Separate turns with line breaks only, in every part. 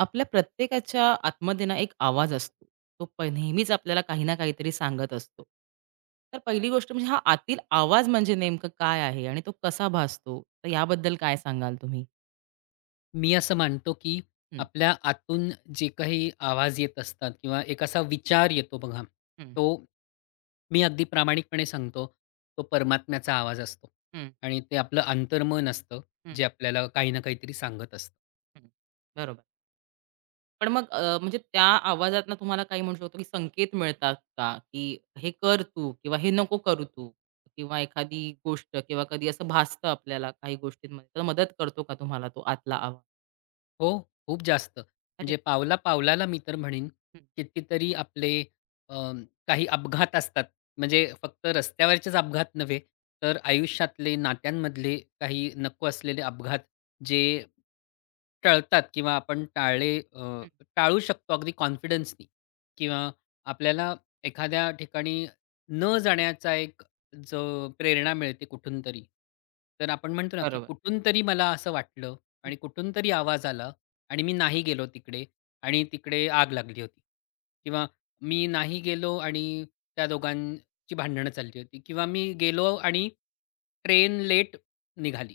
आपल्या प्रत्येकाच्या आतमध्ये ना एक आवाज असतो. तो नेहमीच आपल्याला काही ना काहीतरी सांगत असतो. तर पहिली गोष्ट म्हणजे हा आतील आवाज म्हणजे नेमकं काय आहे आणि तो कसा भासतो? तर याबद्दल काय सांगाल तुम्ही?
मी असं मानतो, की
हं,
आपल्या आतून जे काही आवाज येत असतात किंवा एक असा विचार येतो बघा,
हं,
तो मी अगदी प्रामाणिकपणे सांगतो, तो परमात्म्याचा आवाज असतो
हं,
आणि ते आपलं अंतर्मन असतं,
हं,
जे आपल्याला काही ना काहीतरी सांगत असतं.
हं. बरोबर. पण मग म्हणजे त्या आवाजातनं तुम्हाला काही म्हणू शकतो, की संकेत मिळतात का? की हे कर तू किंवा हे नको करू तू किंवा एखादी गोष्ट किंवा कधी असं भासतं आपल्याला काही गोष्टींमध्ये. तर मदत करतो का तुम्हाला तो आतला आवाज?
हो, खूप जास्त.
अरे
म्हणजे
वाह!
पावला-पावलाला मी तर म्हणेन,
हं,
कितीतरी आपले अ, काही अपघात असतात. म्हणजे फक्त रस्त्यावरचेच अपघात नव्हे, तर आयुष्यातले, नात्यांमधले काही नको असलेले अपघात जे टळतात किंवा आपण
हं.
टाळू शकतो अगदी कॉन्फिडन्सनी किंवा आपल्याला एखाद्या ठिकाणी न जाण्याचा एक जो प्रेरणा मिळते कुठूनतरी. तर आपण म्हणतो ना, की
बरोबर.
कुठूनतरी मला असं वाटलं आणि कुठूनतरी आवाज आला आणि मी नाही गेलो तिकडे आणि तिकडे आग लागली होती किंवा मी नाही गेलो आणि त्या दोघांची भांडणं चालली होती किंवा मी गेलो आणि ट्रेन लेट निघाली.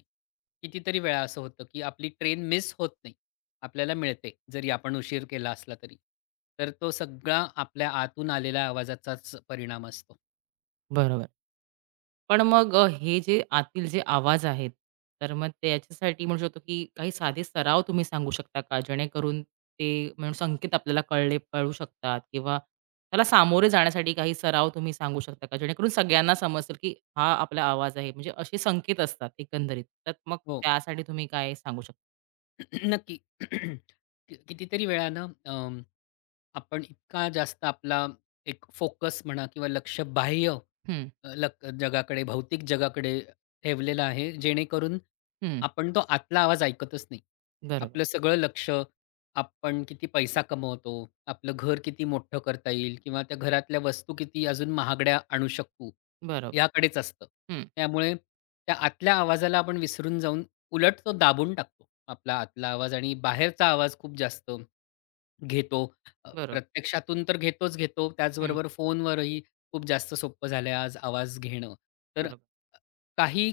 कितीतरी वेळा असं होतं, की आपली ट्रेन मिस होत नाही. आपल्याला मिळते, जरी आपण उशीर केला असला तरी. तर तो सगळा आपल्या आतून आलेल्या आवाजाचाच परिणाम असतो.
बरोबर. पण मग हे जे आतील जे आवाज आहेत, तर मग त्याच्यासाठी म्हणू शकतो, की काही साधे सराव तुम्ही सांगू शकता का? जेणेकरून ते म्हणून संकेत आपल्याला कळू शकतात किंवा त्याला सामोरे जाण्यासाठी काही सराव तुम्ही सांगू शकता का? जेणेकरून सगळ्यांना समजेल, की हा आपला आवाज आहे. म्हणजे असे संकेत असतात एकंदरीत. तर मग
हो,
त्यासाठी तुम्ही काय सांगू शकता?
नक्की. कितीतरी वेळा ना आपण इतका जास्त आपला एक फोकस म्हणा किंवा लक्ष बाह्य,
हं,
अ, लक जगाकडे, भौतिक जगाकडे ठेवलेलं आहे, जेणेकरून
हं.
आपण तो आतला आवाज ऐकतच नाही.
बरोबर,
आपलं सगळं लक्ष आपण किती पैसा कमवतो, आपलं घर किती मोठं करता येईल किंवा त्या घरातल्या वस्तू किती अजून महागड्या आणू शकू,
बरोबर.
याकडेच असतं.
हं,
त्यामुळे त्या आतल्या आवाजाला आपण विसरून जाऊन उलट तो दाबून टाकतो, आपला आतला आवाज आणि बाहेरचा आवाज खूप जास्त घेतो.
बरोबर.
प्रत्यक्षातून तर घेतोच घेतो.
हं,
त्याचबरोबर फोनवरही खूप जास्त सोपं झालंय आज आवाज घेणं. तर अ,
बरोबर.
काही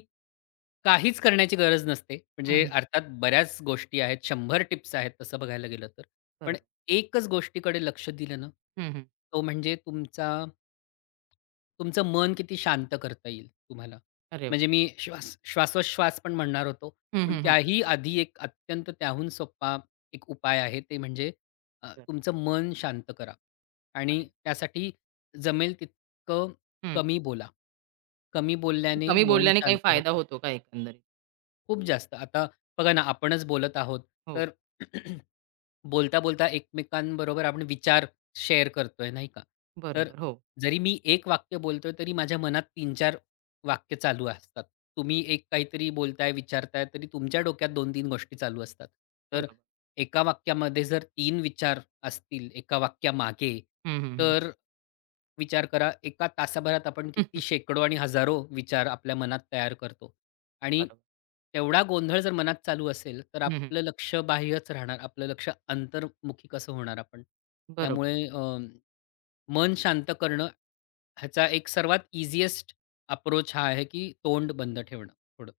काहीच करण्याची गरज नसते.
हं,
म्हणजे
हं.
अर्थात बऱ्याच गोष्टी आहेत. 100 टिप्स आहेत तसं बघायला गेलं तर. पण
बरोबर.
एकच गोष्टीकडे लक्ष दिलं ना,
हं, हं.
तो म्हणजे तुमचं मन किती शांत करता येईल तुम्हाला.
अरे वाह!
म्हणजे मी श्वासोश्वास पण म्हणणार होतो.
हं,
पण
हं, हं.
त्याही आधी एक अत्यंत त्याहून सोपा एक उपाय आहे. ते म्हणजे
बरं.
तुमचं मन शांत करा आणि
अरे वाह!
त्यासाठी जमेल तितकं
हं.
कमी बोला. कमी बोलल्याने
कमी
मन
बोलल्याने काही
शांत
फायदा
होतं.
होतो का एकंदरीत?
खूप जास्त. आता बघा ना, आपणच बोलत आहोत
हो,
तर बोलता-बोलता एकमेकांबरोबर आपण विचार शेअर करतोय, नाही का? तर
बरोबर. हो,
जरी मी 1 वाक्य बोलतोय, तरी माझ्या मनात 3-4 वाक्य चालू असतात. तुम्ही एक काहीतरी बोलताय, विचारताय, तरी तुमच्या डोक्यात 2-3 गोष्टी चालू असतात. तर
बरोबर.
एका वाक्यामध्ये जर 3 विचार असतील एका वाक्यामागे,
हं, हं, हं.
तर विचार करा, एका तासाभरात आपण किती शेकडो आणि हजारो विचार आपल्या मनात तयार करतो. आणि
बरोबर.
तेवढा गोंधळ जर मनात चालू असेल, तर
हं, हं.
आपलं लक्ष बाह्यच राहणार. आपलं लक्ष अंतर्मुखी कसं होणार आपण?
बरोबर.
त्यामुळे मन शांत करणं ह्याचा एक सर्वात ईझीएस्ट अप्रोच हा आहे, की तोंड बंद ठेवणं थोडं.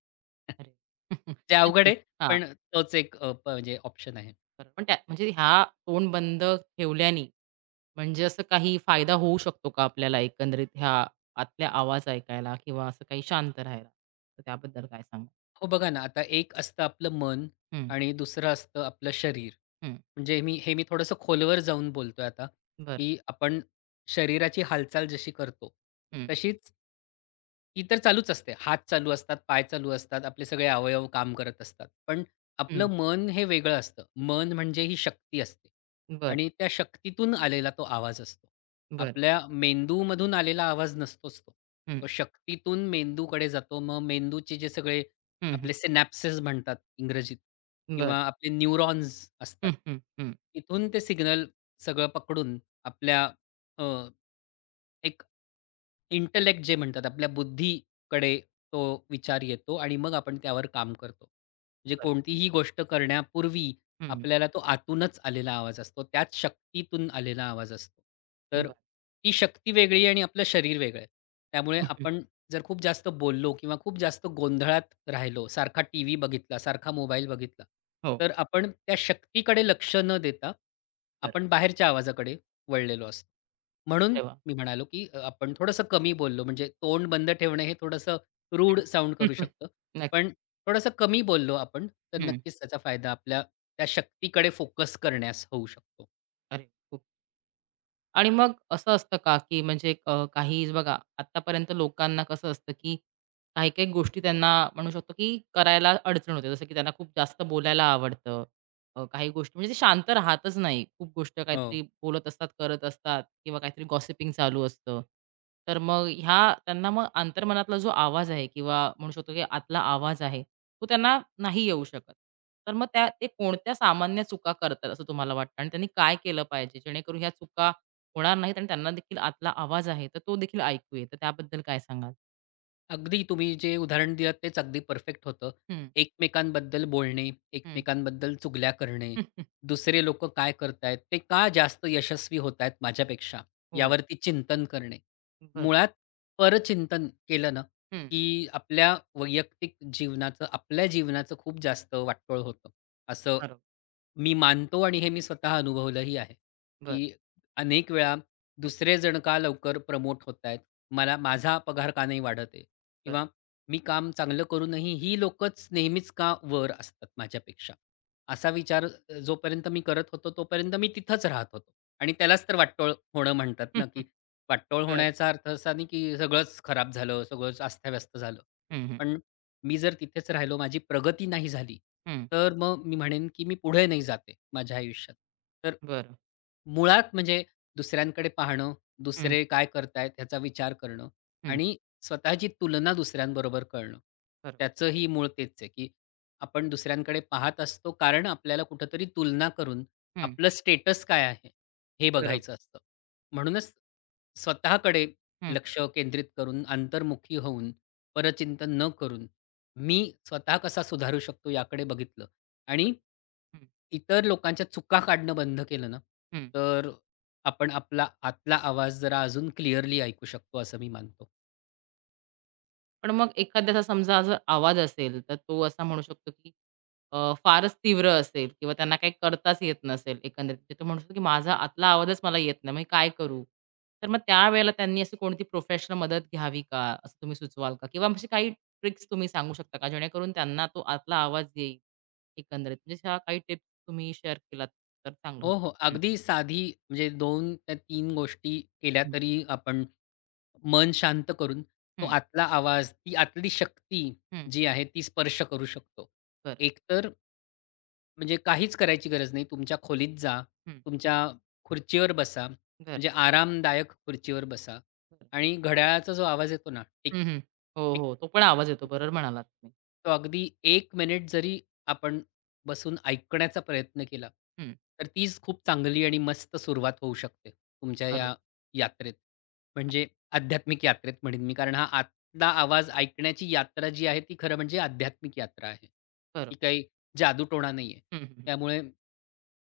अरे!
ते अवघड
नक्कीच.
आहे,
हां,
पण तोच एक अ, प म्हणजे ऑप्शन आहे.
बरोबर. पण त्या म्हणजे ह्या तोंड बंद ठेवल्याने म्हणजे असं काही फायदा होऊ शकतो का आपल्याला एकंदरीत ह्या आतल्या आवाज ऐकायला किंवा असं काही शांत राहायला? तर त्याबद्दल काय सांगाल?
हो बघा ना, आता एक असतं आपलं मन
हं,
आणि दुसरं असतं आपलं शरीर.
हं.
म्हणजे मी हे थोडंसं खोलवर जाऊन बोलतोय आता,
बरं.
की आपण शरीराची हालचाल जशी करतो,
हं,
तशीच ती तर चालूच असते. हात चालू असतात, पाय चालू असतात, आपले सगळे अवयव काम करत असतात. पण आपलं
हं.
मन हे वेगळं असतं. मन म्हणजे ही शक्ती असते
बरं,
आणि त्या शक्तीतून आलेला तो आवाज असतो.
बरं.
आपल्या मेंदूमधून आलेला आवाज नसतोच तो.
हं,
तो शक्तीतून मेंदूकडे जातो. मग मेंदूचे जे सगळे
हं, हं.
आपले सिनॅप्सेस म्हणतात इंग्रजीत
बरं.
किंवा आपले न्यूरॉन्स
हं,
असतात.
हं, हं.
तिथून ते सिग्नल सगळं पकडून आपल्या अ, एक इंटलेक्ट जे म्हणतात, आपल्या बुद्धीकडे तो विचार येतो आणि मग आपण त्यावर काम करतो. म्हणजे
बरं.
कोणतीही गोष्ट करण्यापूर्वी
हं, बरं.
आपल्याला तो आतूनच आलेला आवाज असतो. त्याच शक्तीतून आलेला आवाज असतो. तर ती शक्ती वेगळी आणि आपलं शरीर वेगळं आहे. त्यामुळे
हं, हं.
आपण जर खूप जास्त बोललो किंवा खूप जास्त गोंधळात राहिलो, सारखा टीव्ही बघितला, सारखा मोबाईल बघितला,
हो,
तर आपण त्या शक्तीकडे लक्ष न देता
बरं.
आपण बाहेरच्या आवाजाकडे वळलेलो असतो. म्हणून
अरे वाह!
मी म्हणालो, की आपण थोडंसं कमी बोललो म्हणजे तोंड बंद ठेवणे हे थोडंसं रूड
हं.
साउंड करू शकतं. पण
नक्की.
थोडंसं कमी बोललो आपण, तर
हं.
नक्कीच त्याचा फायदा आपल्या त्या शक्तीकडे फोकस करण्यास होऊ शकतो.
अरे खूप आणि मग असं असतं का, की म्हणजे काही बघा आत्तापर्यंत लोकांना कसं असतं, की काही-काही गोष्टी त्यांना म्हणू शकतो, की करायला अडचण होते. जसं की त्यांना खूप जास्त बोलायला आवडतं. काही गोष्टी म्हणजे ते शांत राहतच नाही. खूप गोष्ट
हो.
काहीतरी बोलत असतात, करत असतात किंवा काहीतरी गॉसिपिंग चालू असतं. तर मग ह्या त्यांना मग अंतर्मनातला जो आवाज आहे किंवा म्हणू शकतो, की आतला आवाज आहे, तो त्यांना नाही येऊ शकत. तर मग त्या ते कोणत्या सामान्य चुका करतात असं तुम्हाला वाटतं आणि त्यांनी काय केलं पाहिजे जेणेकरून ह्या चुका होणार नाहीत आणि त्यांना देखील आतला आवाज आहे, तर तो देखील ऐकू येईल. तर त्याबद्दल काय सांगाल?
अगदी तुम्ही जे उदाहरण दिलत तेच अगदी परफेक्ट होतं.
हं,
एकमेकांबद्दल बोलणे,
हं.
एकमेकांबद्दल चुगल्या करणे, दुसरे लोक काय करतायत, ते का जास्त यशस्वी होतायत माझ्यापेक्षा
हो,
यावरती चिंतन करणे.
बरं.
मुळात परचिंतन केलं ना,
हं.
की आपल्या वैयक्तिक जीवनाचं, आपल्या जीवनाचं खूप जास्त वाटोळ होतं, असं
बरोबर.
मी मानतो आणि हे मी स्वतः अनुभवलंही आहे,
बरं.
की अनेक वेळा
हं,
दुसरे जण का लवकर प्रमोट होतायत? मला माझा पगार का नाही वाढत आहे?
बरं.
किंवा मी काम चांगलं करूनही ही लोकच नेहमीच का वर असतात माझ्यापेक्षा? असा विचार जोपर्यंत मी करत होतो, तोपर्यंत मी तिथंच राहत होतो आणि त्यालाच तर वाटोळ होणं म्हणतात ना, की वाटोळ
बरं.
होण्याचा अर्थ असा नाही, की सगळंच खराब झालं, सगळंच अस्ताव्यस्त झालं.
हं, हं.
पण मी जर तिथेच राहिलो, माझी प्रगती नाही झाली,
हं.
तर मग मी म्हणेन, की मी पुढे नाही जाते, आहे माझ्या आयुष्यात. तर
बरं.
मुळात म्हणजे दुसऱ्यांकडे पाहणं,
हं,
दुसरे काय करतायत ह्याचा विचार करणं
हं.
आणि स्वतःची तुलना दुसऱ्यांबरोबर करणं.
बरं.
त्याचंही मूळ तेच आहे, की आपण दुसऱ्यांकडे पाहत असतो, कारण आपल्याला कुठेतरी तुलना करून
हं.
आपलं स्टेटस काय आहे, हे
बरोबर.
बघायचं असतं. म्हणूनच स्वतःकडे
हं,
लक्ष केंद्रित करून, अंतर्मुखी होऊन, परचिंतन न करून मी स्वतः कसा सुधारू शकतो याकडे बघितलं आणि
बरं. हं,
इतर लोकांच्या चुका काढणं बंद केलं ना,
हं.
तर आपण आपला आतला आवाज जरा अजून क्लिअरली ऐकू शकतो असं मी मानतो.
पण मग एखाद्याचा समजा असा आवाज असेल, तर तो असा म्हणू शकतो की फारच तीव्र असेल किंवा त्यांना काही करताच येत नसेल एकंदरीत. ते तर म्हणू शकतो की माझा आतला आवाजच मला येत नाही, मग काय करू? तर मग त्यावेळेला त्यांनी अशी कोणती प्रोफेशनल मदत घ्यावी का? असं तुम्ही सुचवाल का? किंवा अशी काही ट्रिक्स तुम्ही सांगू शकता का? जेणेकरून त्यांना तो आतला आवाज येईल एकंदरीत. म्हणजे ह्या काही टिप्स तुम्ही शेअर केलात तर चांगलं
हो, हो.
होईल.
अगदी साधी म्हणजे 2 त्या तीन गोष्टी केल्या
हं, हं,
तरी आपण मन शांत करून तो
हं,
आतला आवाज, ती आतली शक्ती
हं.
जी आहे ती स्पर्श करू शकतो.
बरं.
एकतर म्हणजे काहीच करायची गरज नाही. तुमच्या खोलीत जा.
हं.
तुमच्या खुर्चीवर बसा.
बरं,
म्हणजे आरामदायक खुर्चीवर बसा
बरं.
आणि घड्याळाचा जो आवाज येतो ना, टिक,
हं, हं. हो,
टिक,
हो. तो पण आवाज येतो.
टिक
बरोबर म्हणालात तुम्ही.
तो अगदी एक मिनिट जरी आपण बसून ऐकण्याचा प्रयत्न केला,
हं.
तर तीच खूप चांगली आणि मस्त सुरुवात होऊ शकते तुमच्या
बरोबर,
या यात्रेत. म्हणजे आध्यात्मिक यात्रेत म्हणेन मी. कारण हा आतला आवाज ऐकण्याची यात्रा जी आहे ती खरं म्हणजे आध्यात्मिक यात्रा आहे.
बरोबर.
ती काही जादूटोणा नाहीये.
हं, हं.
त्यामुळे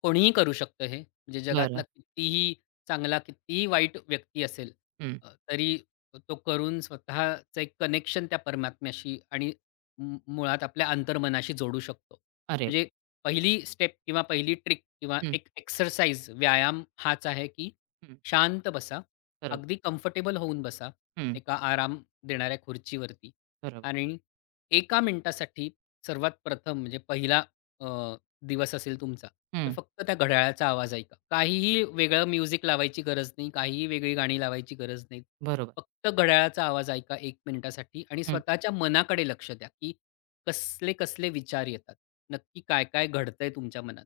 कोणीही करू शकतं हे. म्हणजे
हं.
जगातला
बरं.
कितीही चांगला, कितीही वाईट व्यक्ती असेल,
हं.
तरी तो करून स्वतःचं एक कनेक्शन त्या परमात्म्याशी आणि मुळात आपल्या अंतर्मनाशी जोडू शकतो.
अरे!
म्हणजे पहिली स्टेप किंवा पहिली ट्रिक किंवा
हं,
एक एक्सरसाइज, व्यायाम हाच आहे, की
हं.
शांत बसा.
बरोबर.
अगदी कम्फर्टेबल होऊन बसा
हं,
एका आराम देणाऱ्या खुर्चीवरती
बरोबर.
आणि एका मिनिटासाठी सर्वात प्रथम म्हणजे पहिला दिवस असेल तुमचा, तर
हं,
फक्त त्या घड्याळाचा आवाज ऐका. काहीही वेगळं म्युझिक लावायची गरज नाही. काहीही वेगळी गाणी लावायची गरज नाही.
बरोबर.
फक्त घड्याळाचा आवाज ऐका 1 मिनिटासाठी आणि
हं,
स्वतःच्या मनाकडे लक्ष द्या, की कसले-कसले विचार येतात. नक्की काय-काय घडतंय तुमच्या मनात.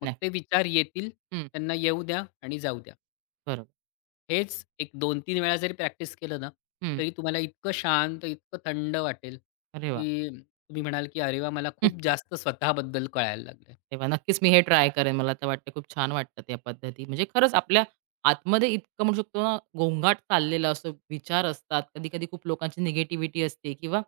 मग
नाही.
ते विचार येतील,
हं,
त्यांना येऊ द्या आणि जाऊ द्या.
बरोबर.
हेच एक 2-3 वेळा जरी प्रॅक्टिस केलं ना,
हं,
तरी तुम्हाला इतकं शांत, इतकं थंड वाटेल,
अरे वाह!
की तुम्ही म्हणाल, की "अरे वाह! मला खूप जास्त स्वतःबद्दल कळायला लागलंय."
अरे नक्कीच मी हे ट्राय करेन. मला तर वाटतं खूप छान वाटतं त्या पद्धती. म्हणजे खरंच आपल्या आतमध्ये इतकं म्हणू शकतो ना, गोंगाट चाललेला असतो, विचार असतात. कधी-कधी खूप लोकांची निगेटिव्हिटी असते किंवा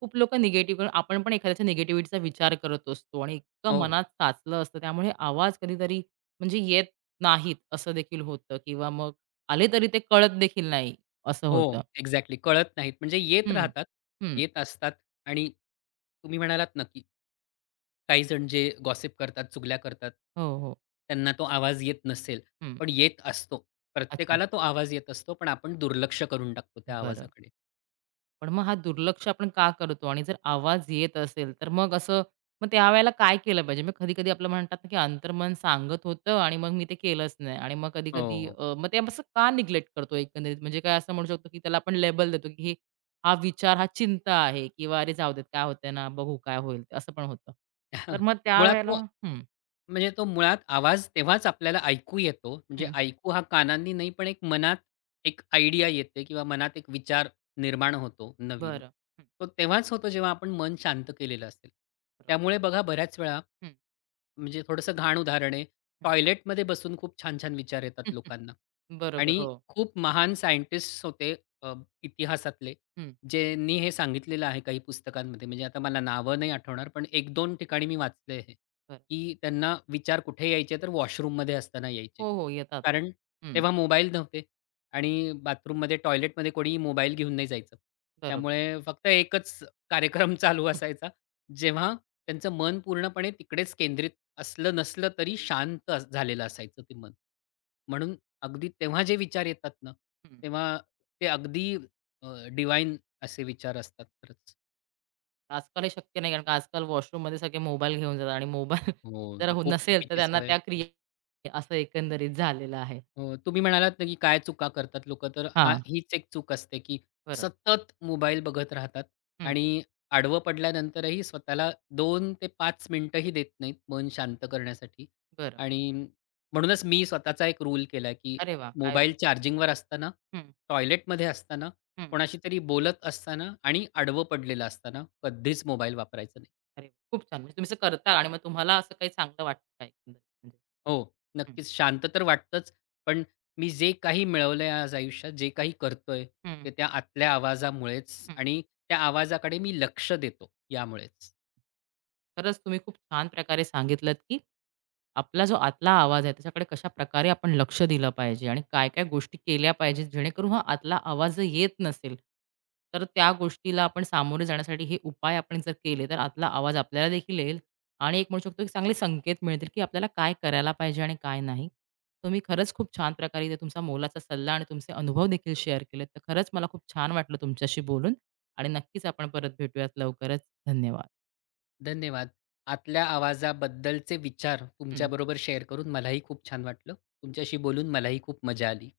खूप लोकं निगेटिव्ह आपण पण एखाद्याच्या निगेटिव्हिटीचा विचार करत असतो आणि इतकं
हो.
मनात साचलं असतं. त्यामुळे आवाज कधीतरी म्हणजे येत नाहीत असं देखील होतं किंवा मग आले तरी ते कळत देखील नाही असं
हो,
होतं.
एक्झॅक्टली. कळत नाहीत म्हणजे येत
हं,
राहतात,
हं.
येत असतात आणि तुम्ही म्हणालात ना, की काही जण जे गॉसिप करतात, चुगल्या करतात,
हो, हो.
त्यांना तो आवाज येत नसेल,
हं.
पण येत असतो.
अच्छा,
प्रत्येकाला तो आवाज येत असतो, पण आपण दुर्लक्ष करून टाकतो त्या
बरं.
आवाजाकडे.
पण मग हा दुर्लक्ष आपण का करतो? आणि जर आवाज येत असेल, तर मग असं मग त्यावेळेला काय केलं पाहिजे? मग कधी-कधी आपलं म्हणतात ना, की अंतर्मन सांगत होतं आणि मग मी ते केलंच नाही. आणि मग कधी-कधी
हो.
मग ते असं का निग्लेक्ट करतो एकंदरीत? म्हणजे काय असं म्हणू शकतो, की त्याला आपण लेबल देतो, की हे हा विचार, हा चिंता आहे किंवा "अरे जाऊ देत, काय होतंय ना, बघू काय होईल." असं पण होतं. तर मग
मुळात
त्यावेळेला
तो
हं,
म्हणजे तो मुळात आवाज तेव्हाच आपल्याला ऐकू येतो. म्हणजे
हं,
ऐकू हा कानांनी नाही, पण एक मनात एक आयडिया येते किंवा मनात एक विचार निर्माण होतो नवीन.
बरं. हं,
तो तेव्हाच होतो जेव्हा आपण मन शांत केलेलं असेल.
बरोबर.
त्यामुळे बघा बऱ्याच वेळा
हं,
म्हणजे थोडंसं घाण उदाहरण आहे.
हं.
टॉयलेटमध्ये बसून खूप छान-छान विचार येतात
हं,
लोकांना
हं, बरोबर.
आणि
हो.
खूप महान सायंटिस्ट्स होते अ, इतिहासातले,
हं,
ज्यांनी हे सांगितलेलं आहे काही पुस्तकांमध्ये. म्हणजे आता मला नावं नाही आठवणार, पण एक दोन ठिकाणी मी वाचलंय हे,
बरं.
की त्यांना विचार कुठे यायचे तर वॉशरूममध्ये असताना यायचे.
हो, हो. येतात.
कारण
हं,
तेव्हा मोबाईल नव्हते आणि बाथरूममध्ये, टॉयलेटमध्ये कोणीही मोबाईल घेऊन नाही जायचं.
बरोबर.
त्यामुळे फक्त एकच कार्यक्रम चालू
हं,
असायचा, जेव्हा त्यांचं मन पूर्णपणे तिकडेच केंद्रित नसलं तरी शांत झालेलं असायचं ते मन. म्हणून अगदी तेव्हा जे विचार येतात ना,
हं.
तेव्हा ते अगदी अ, असे विचार असतात खरंच.
आजकाल हे शक्य नाही, कारण का आजकाल वॉशरूममध्ये सगळे मोबाईल घेऊन जातात आणि मोबाईल
हो.
जर
ती
हो
खूप
नसेल, तर
चुकीची
त्यांना
सवय.
त्या क्रिया असं एकंदरीत झालेलं आहे.
हो, तुम्ही म्हणालात ना, की काय चुका करतात लोकं, तर
हां.
हीच एक चूक असते, की
बरोबर.
सतत मोबाईल बघत राहतात
हं,
आणि आडवं पडल्यानंतरही स्वतःला 2 ते 5 मिनिटंही देत नाहीत मन शांत करण्यासाठी.
बरं.
आणि म्हणूनच मी स्वतःचा एक रूल केला, की
अरे वाह! काय
मोबाईल चार्जिंगवर असताना,
हं,
टॉयलेटमध्ये असताना,
हं.
कोणाशी तरी बोलत असताना आणि आडवं पडलेलं असताना कधीच मोबाईल वापरायचा नाही.
अरे वा. खूप छान. म्हणजे तुम्ही असं करता आणि मग तुम्हाला असं काही चांगलं वाटतं का एकंदरीत म्हणजे?
हो,
हं,
नक्कीच. शांत तर वाटतंच, पण मी जे काही मिळवलंय आज आयुष्यात, जे काही करतोय,
हं, हं.
ते त्या आतल्या आवाजामुळेच आणि त्या आवाजाकडे मी लक्ष देतो यामुळेच.
खरंच तुम्ही खूप छान प्रकारे सांगितलंत, की आपला जो आतला आवाज आहे, त्याच्याकडे कशा प्रकारे आपण लक्ष दिलं पाहिजे आणि काय-काय गोष्टी केल्या पाहिजेत, जेणेकरून हा आतला आवाज जर येत नसेल, तर त्या गोष्टीला आपण सामोरे जाण्यासाठी हे उपाय आपण जर केले, तर आतला आवाज आपल्याला देखील येईल आणि एक म्हणू शकतो, की चांगले संकेत मिळतील, की आपल्याला काय करायला पाहिजे आणि काय नाही. तुम्ही खरंच खूप छान प्रकारे इथे तुमचा मोलाचा सल्ला आणि तुमचे अनुभव देखील शेअर केलेत. तर खरंच मला खूप छान वाटलं तुमच्याशी बोलून आणि नक्कीच आपण परत भेटूयात लवकरच. धन्यवाद.
धन्यवाद. आतल्या आवाजाबद्दलचे विचार
हं.
तुमच्याबरोबर शेअर करून मलाही खूप छान वाटलं. तुमच्याशी बोलून मलाही खूप मजा आली.